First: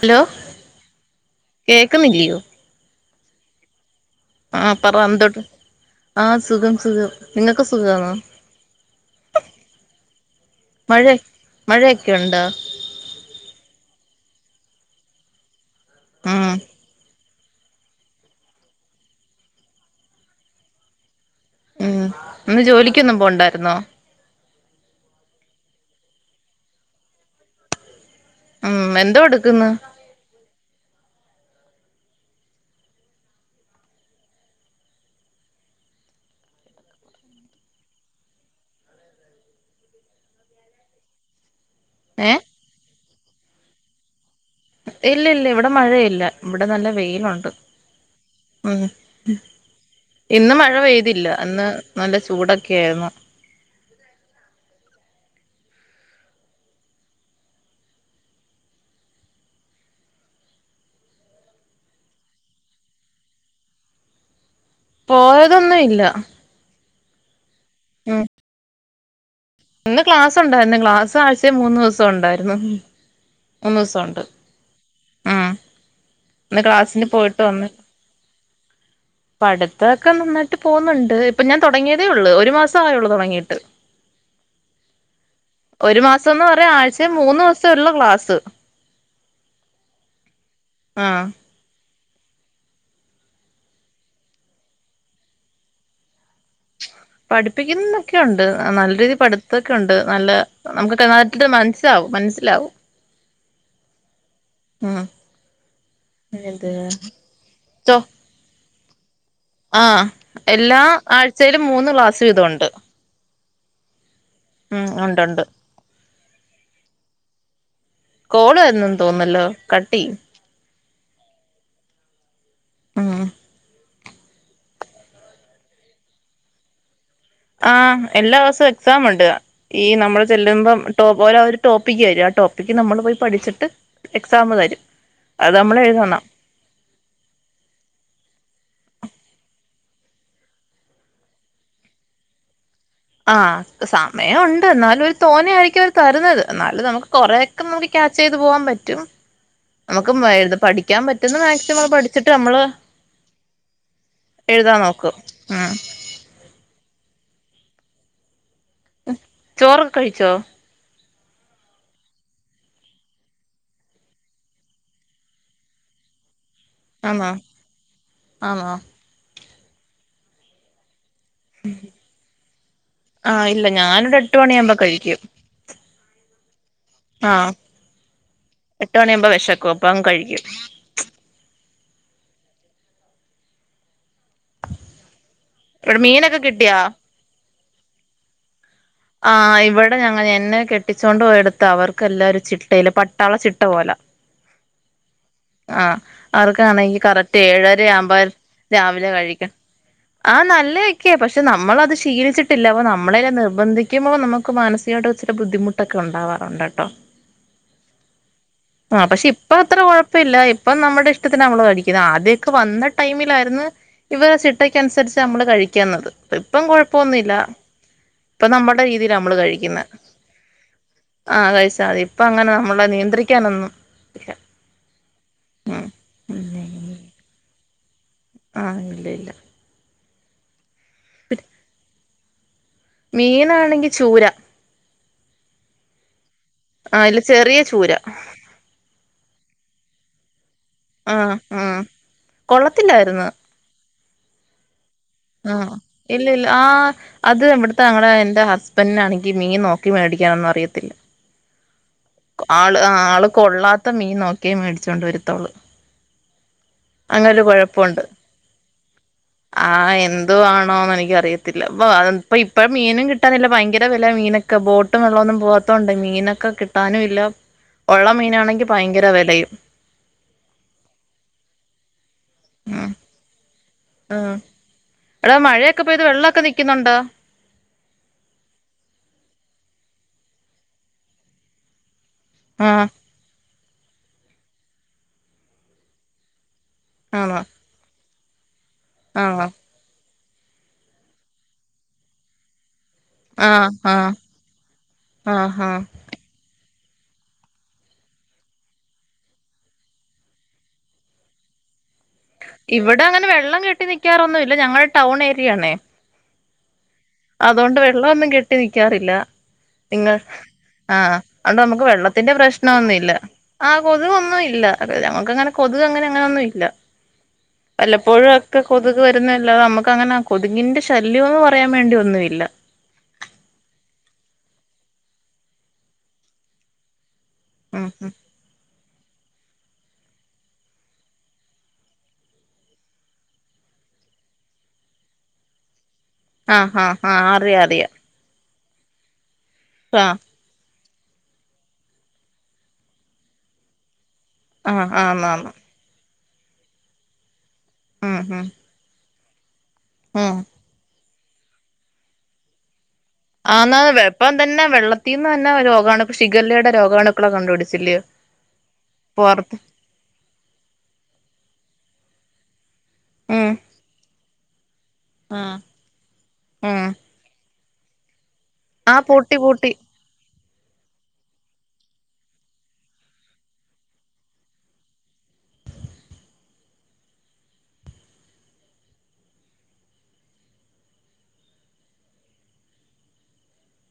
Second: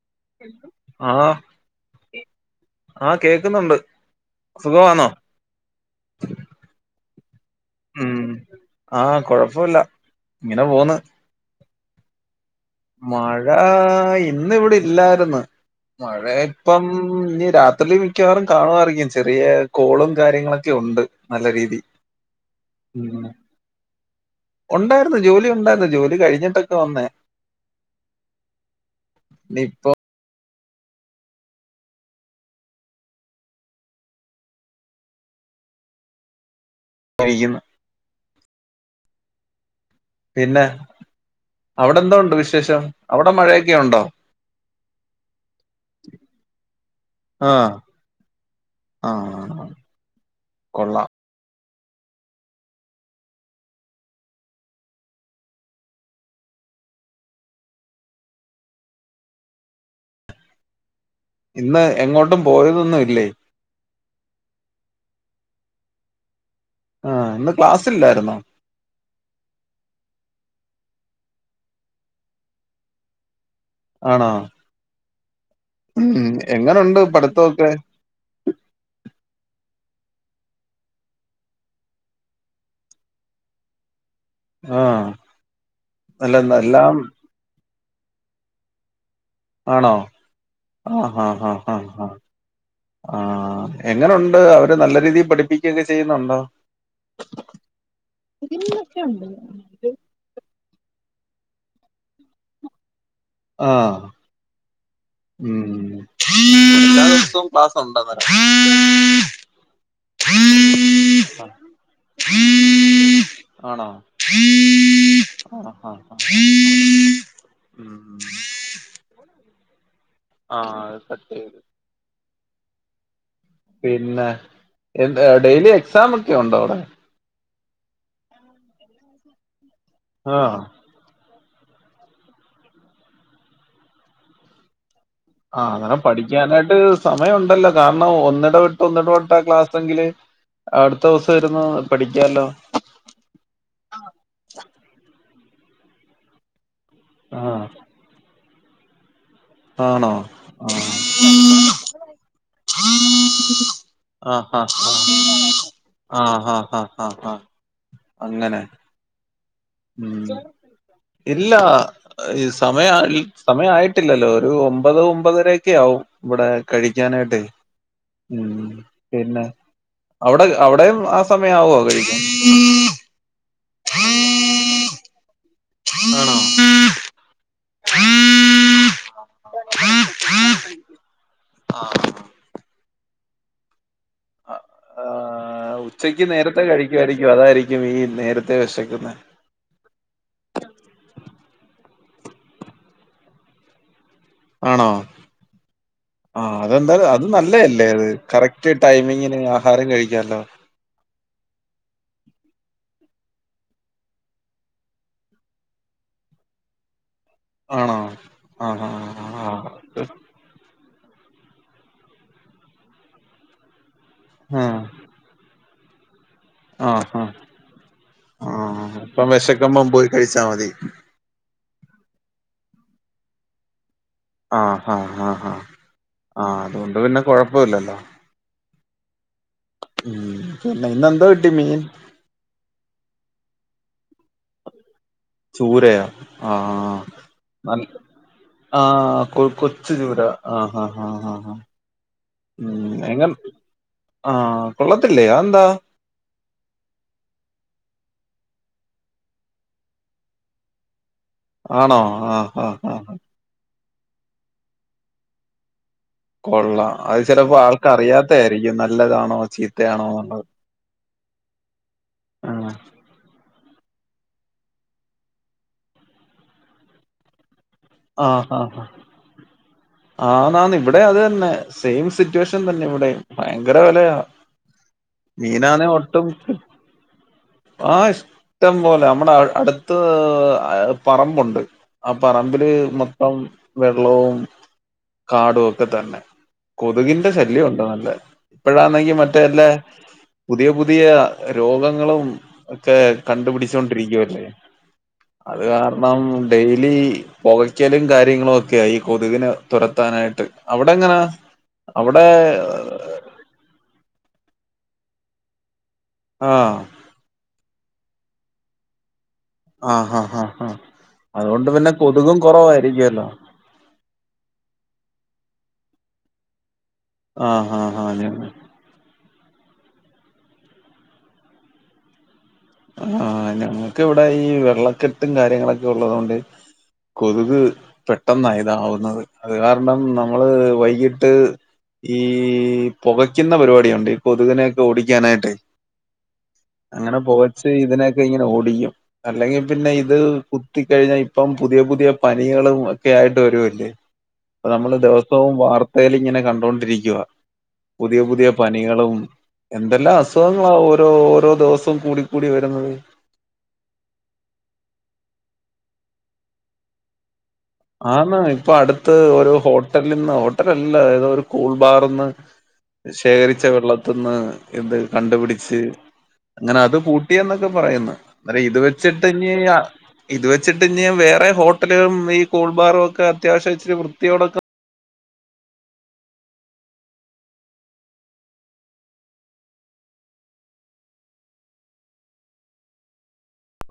Hello ആഹ കേക്കുന്നില്ലയോ ആ കേക്കുന്നുണ്ട് ആഹ് പറ സുഖമാന്നോ എന്തോട്ട് ആഹ് സുഖം സുഖം നിങ്ങൾക്ക് സുഖാണോ ഉം ആഹ കൊഴപ്പില്ല ഇങ്ങനെ പോന്ന് മഴയൊക്കെുണ്ടോ മഴ ഇന്നവിടെ ഇല്ലായിര്ന്ന് മഴ ഉം ഇപ്പം ഇനി രാത്രില് മിക്കവാറും കാണുവായിരിക്കും ചെറിയ കോളും കാര്യങ്ങളൊക്കെ ഉണ്ട് നല്ല രീതി ഉം ന്ന് ജോലിക്കൊന്നും ഉം പോണ്ടായിരുന്നോ ഉണ്ടായിരുന്നു ജോലി ഉണ്ടായിരുന്നു ജോലി കഴിഞ്ഞിട്ടൊക്കെ വന്നേ ഉമ് എന്തോ ഇനി എടുക്കുന്നു ഇപ്പൊ ഴിക്കുന്നു പിന്നെ അവിടെ എന്തോ ണ്ട് ഏഹ് വിശേഷം അവിടെ മഴയൊക്കെ ഉണ്ടോ ഇല്ല ല്ല ഇവിടെ മഴയില്ല ഇവിടെ നല്ല വെയിലുണ്ട് ആഹ് ഉമ് ആഹ് ഇന്ന് മഴ കൊള്ളാം പെയ്തില്ല ന്ന് നല്ല ചൂടൊക്കെ ആയിരുന്നു ഇന്ന് എങ്ങോട്ടും പോവ്നൊന്നും ഇല്ലേ പോയതൊന്നുല്ല ആഹ് ഇന്ന് ക്ലാസ്സില്ലായിരുന്നോ ഇന്ന് ക്ലാസ് ഉണ്ടായിരുന്നു ക്ലാസ് ആഴ്ച മൂന്ന് ദിവസം ഉണ്ടായിരുന്നു മൂന്ന് ദിവസമുണ്ട് ആണോ ഉം ന്ന് എങ്ങനുണ്ട് ക്ലാസ്സിന് പോയിട്ട് പഠിത്തമൊക്കെ വന്ന് പഠിത്തൊക്കെ നന്നായിട്ട് പോവുന്നുണ്ട് ഇപ്പൊ ഞാൻ തൊടങ്ങിയതേ ഉള്ളൂ ഒരു മാസം ആയുള്ളൂ തൊടങ്ങീട്ട് ആഹ് ഒരു അല്ല മാസംന്ന് പറയാ എല്ലാം ആഴ്ചേ മൂന്നൂസ് ള്ളു ക്ലാസ് ആണോ ആഹ് ആഹ് ആഹ് ആഹ് ഹ ആഹ് എങ്ങനുണ്ട് അവര് നല്ല രീതിൽ പഠിപ്പിക്കൊക്കെ ചെയ്യുന്നുണ്ടോ പഠിപ്പിക്കുന്നൊക്കെയുണ്ട് നല്ല രീതിൽ പഠിത്ത ണ്ട് നല്ല നമുക്കൊക്കെ മറ്റത് മനസിലാവും മനസ്സിലാവും ആഹ് ഉം ഉം ഇത് എല്ലാ ദിവസും ക്ലാസ് ചോ ഉണ്ടോ നിനക്ക് ആഹ് എല്ലാ ആഴ്ചയിലും മൂന്ന് ക്ലാസ്സു വീതോണ്ട് ആണോ ഉം ഉണ്ട് ഉണ്ട് ആഹ് ഉം ഉം കോള് വരുന്നുന്ന് തോന്നുന്നല്ലോ കട്ടിയ്യ് ആഹ് അത് കട്ടീതു ഉം പിന്നെ എന്താ ഡെയിലി എക്സാം ഒക്കെ ഉണ്ടോ അവടെ ആഹ് എല്ലാ ഊസോം എക്സാം ഉണ്ട് ഈ നമ്മള് ആഹ് ചെല്ലുമ്പോ ടോ പോലെ ഒരു ടോപ്പിക്ക് തരും ആ ടോപ്പിക്ക് നമ്മള് പോയി പഠിച്ചിട്ട് എക്സാം തരും അത് ആഹ് നമ്മൾ അങ്ങനെ എഴുതണം പഠിക്കാനായിട്ട് സമയം ഉണ്ടല്ലോ കാരണം ഒന്നിടവിട്ട് ഒന്നിടവിട്ട ക്ലാസ്സെങ്കില് അടുത്തൂസം ഇരുന്നു പഠിക്കാലോ ആഹ് സമയൊണ്ട് എന്നാലും ഒരു തോന്നെ ആയിരിക്കും അവര് തരുന്നത് ന്നാലും നമുക്ക് കൊറെക്കെ നമുക്ക് മുക്കി ക്യാച്ച് ചെയ്ത് പോവാൻ പറ്റും നമുക്ക് ആണോ മയ്ഴു പഠിക്കാൻ പറ്റുന്ന മാക്സിമം പഠിച്ചിട്ട് നമ്മള് ഹാ എഴുതാൻ നോക്കും ഉം ആഹ് ആഹ് ആഹ് ആഹ് ആഹ് അങ്ങനെ ചോറൊക്കെ ഉം കഴിച്ചോ ഇല്ല ഈ സമയം ആയി സമയായിട്ടില്ലല്ലോ ഒരു ഒമ്പത് ഒമ്പതരക്കെ ആവും ഇവടെ ആന്നോ കഴിക്കാനായിട്ട് ഉം ആന്നോ പിന്നെ അവിടെ അവിടെയും ആ സമയവോ കഴിക്കാൻ ആഹ് ഇല്ല ഞാനൊരു എട്ട് മണിയാവുമ്പോ കഴിക്കും ആണോ ആഹ് എട്ട് മണിയാവുമ്പോ വെശക്കും അപ്പങ്ങ് കഴിക്കും ആഹ് ആഹ് ഇവിടെ ഉച്ചക്ക് മീനൊക്കെ നേരത്തെ കിട്ടിയാ കഴിക്കുവായിരിക്കും അതായിരിക്കും ഈ നേരത്തെ വെശക്കുന്നേ ആ ഇവടെ ഞങ്ങ എന്നെ കെട്ടിച്ചോണ്ട് പോയോടുത്ത് അവർക്കെല്ലാ ഒരു ചിട്ടേല് പട്ടാള ചിട്ട പോലാ ആണോ ആഹ് അതെന്താ അവർക്കാണെങ്കി അത് കറക്റ്റ് ഏഴര നല്ലയല്ലേ അത് ആവുമ്പോ കറക്റ്റ് രാവിലെ ടൈമിങ്ങിന് ആഹ് അഹാരം കഴിക്കാല്ലോ ക്കെ പക്ഷെ നമ്മളത് ശീലിച്ചിട്ടില്ല അപ്പോ നമ്മളെക്കെ നിർബന്ധി ക്കുമ്പോ നമ്മുക്ക് മാനസികായിട്ട് ഇച്ചിരി ബുദ്ധിമുട്ടൊക്കെ ഉണ്ടാവാറുണ്ട് ട്ടോ ആണോ ആഹ് ആഹ് ആഹ് ആഹ് ആഹ് ഇപ്പ ഇല്ല ഇപ്പം നമ്മുടെ ഇഷ്ടത്തിനാ നമ്മള് കഴിക്കുന്നെ ആദ്യക്കെ വന്ന ടൈമിലായിരുന്ന് ഇവര് ചിട്ടയ്ക്ക് ആഹ് അനുസരിച്ച നമ്മള് കഴിക്കുന്നത് ഇപ്പം കൊഴപ്പൊന്നു ഇല്ല ഇപ്പൊ നമ്മ ഉം ഉം ഇപ്പം വെശക്കുമ്പം പോയി കഴിച്ചാ മതി ആഹ് കഴിച്ചാ മതി ഇപ്പ അങ്ങനെ നമ്മളെ നിയന്ത്രിക്കാനൊന്നും ഇല്ല ആഹ് അഹാ ആഹ് ആഹ് ആഹ് ഇല്ലല്ലേ അതോണ്ട് പിന്നെ കൊഴപ്പുല്ലല്ലോ ആഹ് ഇല്ല ഇല്ല ഉം പിന്നെ ഇന്നെന്തോ പിന്നെ കിട്ടി മീൻ മീനാണെങ്കി ചൂര ചൂരയെ ആയില് ചെറിയ ചൂര ആഹ് കൊ കൊച്ചു ചൂര ആ ഹാ ഹാ ഹാ ആഹ് ഹാ ആഹ് കൊള്ളത്തില്ലായിരുന്നു എങ്ങൻ ആഹ് കൊള്ളത്തില്ലേ അയ് എന്താ ആഹ് ഇല്ല ഇല്ല ആ അത് ഇവിടുത്തെ ഞങ്ങടെെ എന്റെ ഹസ്ബൻഡിനാണെങ്കിൽ മീൻ നോക്കി മേടിക്കാനൊന്നും അറിയത്തില്ല ആണോ ആഹ് ആള് ആഹ് ആ ആഹ് ആള് കൊള്ളാത്ത മീൻ നോക്കിയേ മേടിച്ചോണ്ട് വരുത്തോള്ളൂ കൊള്ളാം അത് അങ്ങനെ ഒരു ചെലപ്പോ കുഴപ്പമുണ്ട് ആൾക്കറിയാത്തായിരിക്കും നല്ലതാണോ ആ ചീത്തയാണോ എന്നുള്ളത് എന്തുവാണോന്ന് എനിക്കറിയ ത്തില്ല ഇപ്പം ആഹ് മീനും കിട്ട കിട്ടാനില്ല ഭയങ്കര വില മീനൊക്കെ ബോട്ടും വെള്ളമൊന്നും പോവാത്തോണ്ട് മീനൊക്കെ കിട്ടാനും ഇല്ല ഉള്ള മീനാണെങ്കിൽ ഭയങ്കരം വിലയും ആന് ആന് ഇവിടെ അത് തന്നെ സെയിം സിറ്റുവേഷൻ തന്നെ ഇവിടെ ഭയങ്കരം വിലയാ ആഹ് എടാ മഴയൊക്കെ മീനാണെ പെയ്ത് ഒട്ടും വെള്ളമൊക്കെ നിക്കുന്നുണ്ടോ ആഹ ഇഷ്ടം പോലെ നമ്മടെ അടുത്ത് പറമ്പുണ്ട് ആ പറമ്പ് റമ്പില് ആഹ് മൊത്തം വെള്ളവും കാടും ഒക്കെ തന്നെ കൊതുകിന്റെ ആണോ ശല്യം ഉണ്ട് നല്ല ഇപ്പഴാന്നെങ്കി മറ്റേ ആണോ അല്ലേ പുതിയ പുതിയ രോഗങ്ങളും ഒക്കെ ആഹ് ആഹ് കണ്ടുപിടിച്ചൊണ്ടിരിക്കുവല്ലേ ആഹ് അത് ആഹ് കാരണം ഡെയിലി പുകയ്ക്കലും കാര്യങ്ങളും ഒക്കെയ ഈ കൊതുകിനെ തുരത്താനായിട്ട് അവിടെ എങ്ങനാ അവിടെ ഇവിടെ അങ്ങനെ വെള്ളം കെട്ടി നിക്കാറൊന്നു ഇല്ല ഞങ്ങളുടെ ടൗൺ ഏരിയ ആണേ ആഹ് അതുകൊണ്ട് വെള്ളമൊന്നും കെട്ടി നിക്കാറില്ല ആഹ് നിങ്ങൾ ഹാ ഹാ ഹാ ആഹ് അത് കെണ്ട് അതുകൊണ്ട് നമുക്ക് പിന്നെ വെള്ളത്തിന്റെ കൊതുകും പ്രശ്നം ഒന്നും ഇല്ല കുറവായിരിക്കുവല്ലോ ആഹ് കൊതുുകൊന്നും ഇല്ല ഞങ്ങക്ക് അങ്ങനെ കൊതുക് അങ്ങനെ അങ്ങനെൊന്നും ഇല്ല ആഹ് ആഹ് ഹാ വലപ്പോഴും ഞങ്ങ ഒക്കെ കൊതുക് വരുന്നല്ലാ നമുക്ക് അങ്ങനെ കൊതുുകങ്ങിന്റെ ശല്യം ഒന്ന് പറയാൻ വേണ്ടിയോ ഒന്നുമില്ല ആഹ് ഞങ്ങൾക്ക് ഇവിടെ ഈ വെള്ളക്കെട്ടും കാര്യങ്ങളൊക്കെ ഉള്ളതുകൊണ്ട് കൊതുക് ഉം ഉം പെട്ടെന്ന ഇതാവുന്നത് അത് കാരണം നമ്മള് വൈകിട്ട് ഈ പുകയ്ക്കുന്ന പരിപാടിയുണ്ട് കൊതുകിനെൊക്കെ ഓടിക്കാനായിട്ടേ ആഹ് ആഹ് ആഹ് അറിയ അറിയാം ഇതിനൊക്കെ ഇങ്ങനെ ഓടിക്കും അല്ലെങ്കിൽ പിന്നെ ആഹ് ഇത് കു കുത്തി കഴിഞ്ഞാൽ ഇപ്പം പുതിയ പുതിയ പനികളും ഒക്കെ ആയിട്ട് വരു വല്ലേ ആഹ് നമ്മള് ആന്നാന്ന് ദിവസവും വാർത്തയിൽ ഇങ്ങനെ കണ്ടൊണ്ടിരിക്കവാ ഉം പുതിയ ഉം പുതിയ പനി പനികളും എന്തെല്ലാം ഉം അസുഖങ്ങളാ ഓരോ ഓരോ ദിവസം കൂടി കൂടി വരുന്നത് ആന്നാ ഇപ്പം തന്നെ വെള്ളത്തിൽന്ന് തന്നെ രോഗമാണ് ഇപ്പം ശിഖലയുടെ രോഗാണ് ളെ കണ്ട് പിടിച്ചില്ലേ ആന്നാ ഇപ്പൊ അടുത്ത് ഒരു ഹോട്ടലന്ന് ഹോട്ടലല്ല ഏതാ ഒരു കൂൾബാർന്ന് ഉം ശേഖരിച്ച വെള്ളത്ത്ന്ന് എന്ത് ഉം കണ്ടുപിടിച്ച് അങ്ങനെ ഉം അത് പു ട്ടി എന്നൊക്കെ പറയുന്നു അ ഇത് ആഹ് വെച്ചിട്ട് പൂട്ടി ഇനി പൂട്ടി ഇത് വെച്ചിട്ട് ഞ് വേറെ ഹോട്ടലും ഈ കോൾബാറും ഒക്കെ അത്യാവശ്യം ഇച്ചിരി വൃത്തിയോടൊക്കെ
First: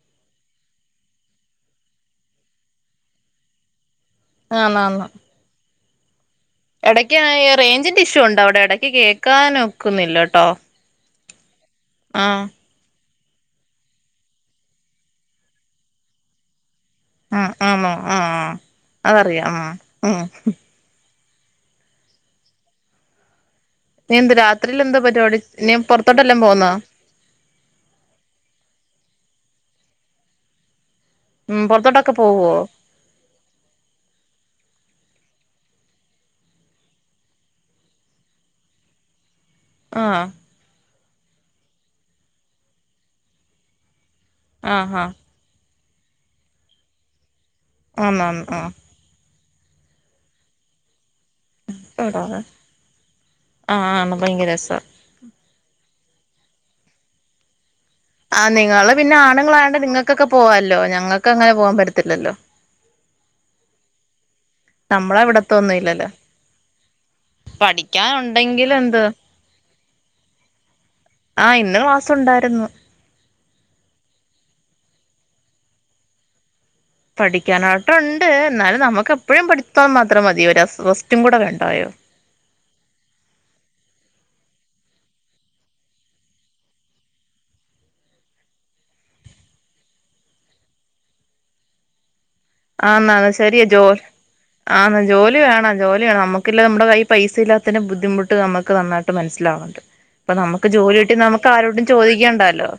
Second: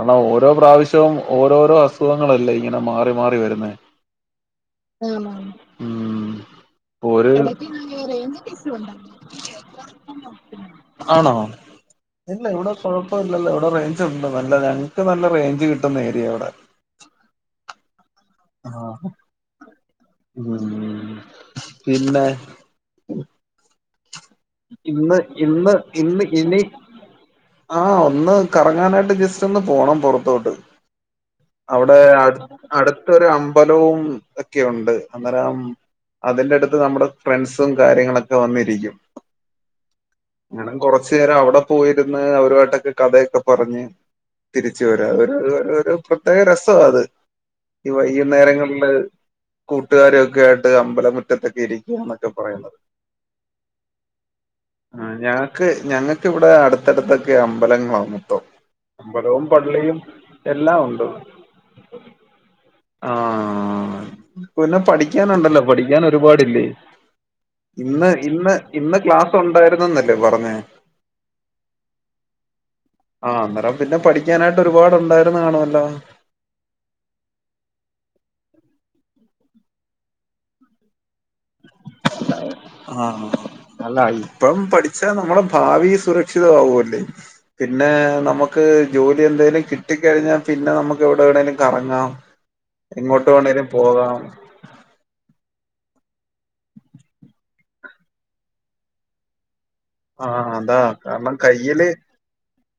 ആണ ഓരോ പ്രാവശ്യവും ഓരോരോ അസുഖങ്ങളല്ലേ ഇങ്ങനെ മാറി മാറി വരുന്നത് [unintelligible] ആന്നാന്ന് മ് ഇടയ്ക്ക് ഓര് റേഞ്ചിന്റെ ഇഷ്യൂ ഉണ്ടോ അവിടെ ഇടയ്ക്ക് കേക്കാൻ ഒക്കുന്നില്ല ട്ടോ ആണോ? ആഹ് ഇല്ല ഇവിടെ കൊഴപ്പ ഇല്ലല്ലോ ഇവിടെ റേഞ്ച് ഉണ്ട് നല്ല ഞങ്ങക്ക് നല്ല റേഞ്ച് കിട്ടുന്ന ഏരിയ ഇവിടെ ആ ആണോ ആഹ ആ ആഹ് അതറിയാം ആ ഉ ഉം പിന്നെ നീ എന്ത് രാത്രിൽ എന്താ ഇന്ന് പരിപടി ഇന്ന് നീ പുറത്തോട്ടെല്ലാം പോകന്നാ ആഹ ഒന്ന് കറങ്ങാനായിട്ട് ജസ്റ്റ് ഒന്ന് പോണം പുൊറത്തോട്ട് ഉം ഔടെ പുറത്തോട്ടൊക്കെ അടു പോവോ അടു ഒരു അമ്പലും ഒക്കെയുണ്ട് അന്നേരം അതിറടുത്ത് നമ്മുടെ ഫ്രണ്ട്സും കാര്യങ്ങളൊക്കെ വന്നിരിക്കും ആ ഞൻ കുറച്ചു നേരം അവിടെ പോയിരുന്ന് അവരുമായിട്ടൊക്കെ കഥയൊക്കെ പറഞ്ഞ് തിരിച്ചു ആഹ് വരാ ആഹ് ഒരു അ ഒരു പ്രത്യേക രസാ അത് ഈ ആന്നാന്ന് വൈകുന്നേരങ്ങളില് കൂട്ടുകാരൊക്കെ ആയിട്ട് അമ്പലമ മുറ്റത്തൊക്കെ ഇരിക്കുക എന്നൊക്കെ പറയുന്നത് ആ ആ ഭയങ്കര രസമാണ് ആ ഞങ്ങൾക്ക് ഞങ്ങൾക്കിവിടെ അടുത്തടുത്തൊക്കെ അമ്പലങ്ങളന്ന ആ നിങ്ങള്ൾ പിന്നെ ആണുങ്ങളായണ്ട് നിങ്ങൾക്കൊക്കെ എല്ലാം പോവാല്ലോ ഉണ്ട് ഞങ്ങൾക്ക് അങ്ങനെ പോവാൻ പറ്റത്തില്ലല്ലോ ആഹ പിന്നെ നമ്മളെ പഠിക്കാനുണ്ടല്ലോ ഇവിടത്തൊന്നും പഠിക്കാൻ ഇല്ലല്ലോ ഒരുപാടില്ലേ ഇന്ന് ഇന്ന് പഠിക്കാനുണ്ടെങ്കിൽ ഇന്ന് എന്ത് ക്ലാസ്സ് ഉണ്ടായിരുന്നന്നല്ലേ പറഞ്ഞേ ആഹ് ഇന്ന് ക്ലാസ് ഉണ്ടായിരുന്നു ആഹ് അന്നേരം പിന്നെ പഠിക്കാനായിട്ട് ഒരുപാട്ണ്ടായിരുന്നു കാണുമല്ലോ പഠിക്കാനായിട്ട ഉണ്ട് എന്നാലും നമുക്ക് എപ്പോഴും പഠിച്ചത്താൽ മാത്രം മതിയോ ഒവസ്റ്റും കൂടെ വേണ്ടായോ [unintelligible] ആഹ അല്ല ഇപ്പം പഠിച്ചാ നമ്മടെ ഭാവി സുരക്ഷിതമാവുവല്ലേ പിന്നെ നമുക്ക് ജോലി എന്തേലും കിട്ടിക്കഴിഞ്ഞാൽ പിന്നെ നമുക്ക് എവിടെ വേണെങ്കിലും കറങ്ങാം എങ്ങോട്ട് വേണെലും പോവാം ആ ജോലി വേണം ജോലി വേണം നമുക്കില്ല നമ്മുടെ കൈ പൈസാ ഇല്ലാത്തിന് ബുദ്ധിമുട്ട് നമുക്ക് നന്നായിട്ട് മനസ്സിലാവാം അപ്പൊ ആഹ് നമുക്ക് അതാ ജോലി കിട്ടി കാരണം നമുക്ക് ആരോട്ടും കയ്യില് ചോദിക്കേണ്ടല്ലോ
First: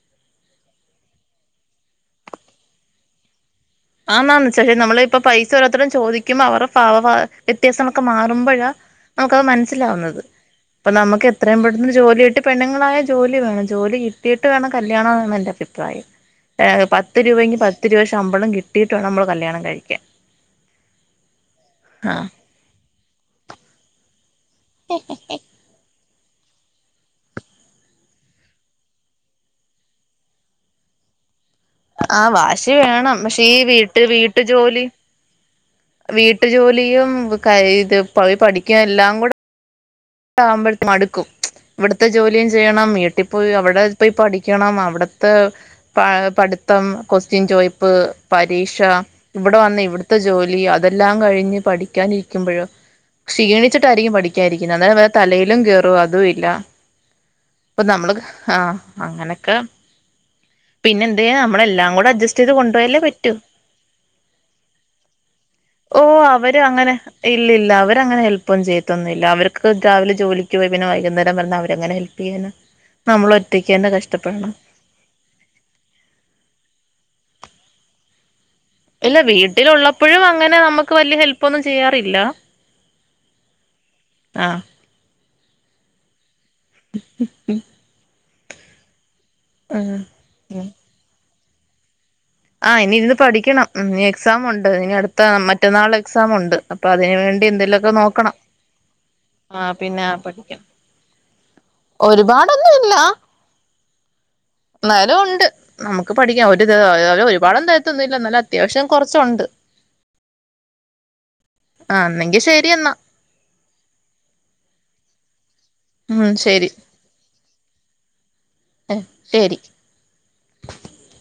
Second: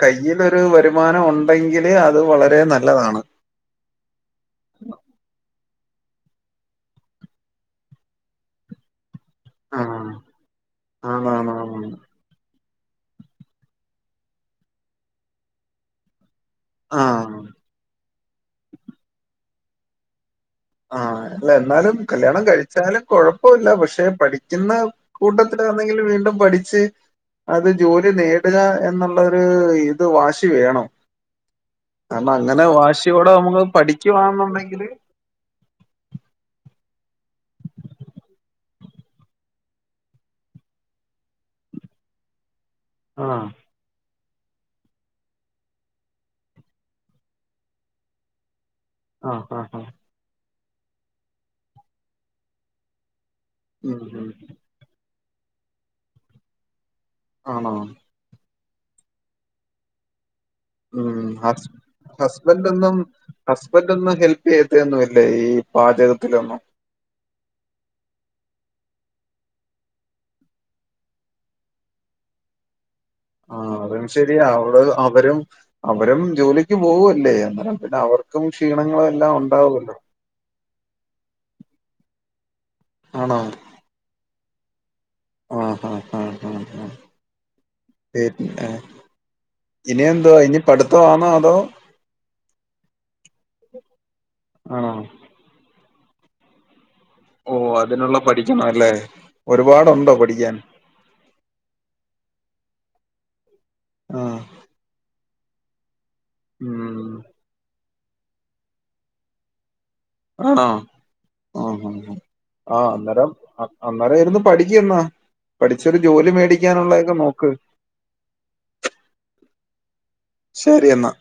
കയ്യിലൊരു വരുമാനം ഉണ്ടെങ്കില് അത് വളരെ നല്ലതാണ് ആ എന്നാന്ന് വച്ചേ നമ്മള ഇപ്പ പൈസ ഓരോത്തരം ചോദിക്ക്പോ അവ പാവ വ്യത്യാസങ്ങളൊക്കെ മാറുമ്പോഴാ നമുക്കത് ആഹ് മനസ്സിലാവുന്നത് അപ്പ നമുക്ക് എത്രയും ആണാണാണ് പെട്ടന്ന് ജോലിയ ആട്ട് പെണ്ണുങ്ങളായ ജോലി വേണം ജോലി കിട്ടീട്ട് വേണം കല്യാണം എന്നാണ് എൻ് അഭിപായം പത്ത് ആഹ് രൂപെങ്കി പത്ത് രൂപ ശമ്പളം കിട്ടിയിട്ട് വേണം നമ്മള് കല്യാണം കഴിക്കാൻ ആഹ അല്ല എന്നാലും ആഹ് കല്യാണം കഴിച്ചാലും കൊഴപ്പമില്ല പക്ഷെ പഠി ഇന്ന് കൂട്ടത്തിലാന്നെങ്കിലും വീണ്ടും പഠിച്ച് അത് ജോലി നേടുക എന്നുള്ളരു ഇത് വാശി വേണം ആഹ കാരണം അങ്ങനെ വാശി വേണം വാശിയോടെ പക്ഷെ ഈ നമുക്ക് വീട്ട് വീട്ടു ജോലി പഠിക്കുവാന്നുണ്ടെങ്കില് വീട്ടു ജോലിയും ഇത് പ പഠിക്കും എല്ലാം കൂടെ ആകുമ്പോയേക്ക് മടുക്കും ഇവിടുത്തെ ജോലിയും ചെയ്യണം ആഹ് വീട്ടിൽപ്പോയി അവിടെ പ്പയി പഠിക്കണം അവിടുത്തെ പ പഠിത്തം ക്യുസ്റ്ൻ ചോയിപ്പ്, പരീക്ഷ, ആഹ് ഇവിടെ ആഹ് വന്ന ആഹ് ഇവിടുത്തെ ജോലി അതെല്ലാം കഴിഞ്ഞ് പഠിക്കാന ഇരിക്കുമ്പോഴോ ക്ഷീണി ഉം വച്ചിട്ടായിരിക്കും ഉം പഠിക്കായിരിക്കുന്നത് അതായത് വേ തലയിലും കേയറും അതും ഇല്ല ആണോ ഇപ്പൊ നമ്മള് ആഹ അങ്ങനെയൊക്കെ ഉം ഹസ്ബൻറ് ഒന്നും കൊണ്ടുപോയല്ലേ പറ്റൂ ഹസ്ബന്റോന്നും ഹെൽപ് ചെയ്യതൊന്നുല്ലേ ഈ പാചകത്തിലന്നു ഇല്ല ഇല്ല അവരങ്ങനെ ഹെൽപ്പ ഒന്നും ചെയ്ത്തൊന്നുല്ല അവർ രാവിലെ ജോലിക്ക് പോയി പിന്നെ വൈകുന്നേരം വര്ണ അവരെങ്ങനെ ഹെല്പ് ചെയ്യാന ആഹ് അതും ശരിയാ അവിടെ അവരും അവരും ജോലിക്ക് പോവല്ലേ അന്നേരം പിന്നെ അവർ ക്കും ക്ഷീണം ഇല്ല വീട്ടിലുള്ളപ്പോഴും അങ്ങനെ നമുക്ക് വല്യ ഹെല്പ ഒന്നും ചെയ്യാറില്ല ആണോ ആഹ് ആഹഹാ ഹാ ഹാ ഉം ഇനിിയ അോ ഇനി ഉം പഠിത്തവാണോ അതോ ആഹ് ഇനി ഇരുന്ന് പഠിക്കണം ഇനി എക്സാം ഉണ്ട് ആണോ ഇനി അടുത്ത മറ്റന്നാള് എക്സാം ഉണ്ട് അപ്പൊ അതി നോക്കണംന് വേണ്ടി ഓഹ് എന്തെലുമൊക്കെ നോക്കണം പഠിക്കണല്ലേ ആ പിന്നെ ഒരുപാടുണ്ടോ പഠിക്കാൻ? പഠിക്കണം ഒരുപാടൊന്നും ഇല്ല ആഹ് എന്നാലും ഉണ്ട് നമുക്ക് പഠിക്കാം ഒരിത് ഉം ഒരുപാടൊന്നും തരത്തോന്നില്ല അത്യാവശ്യം കുറച്ചുണ്ട് ആഹ് ആഹ് എന്നെങ്കി ശരി ആഹ് എന്നാ അന്നേരം അന്നേരായിരുന്നു പഠിക്ക എന്നാ പഠിച്ചരു ഉം ജോലി ശരി മേടിക്കാനുള്ളതൊക്കെ നോക്ക് ആഹ് ശരി ശരി എന്നാ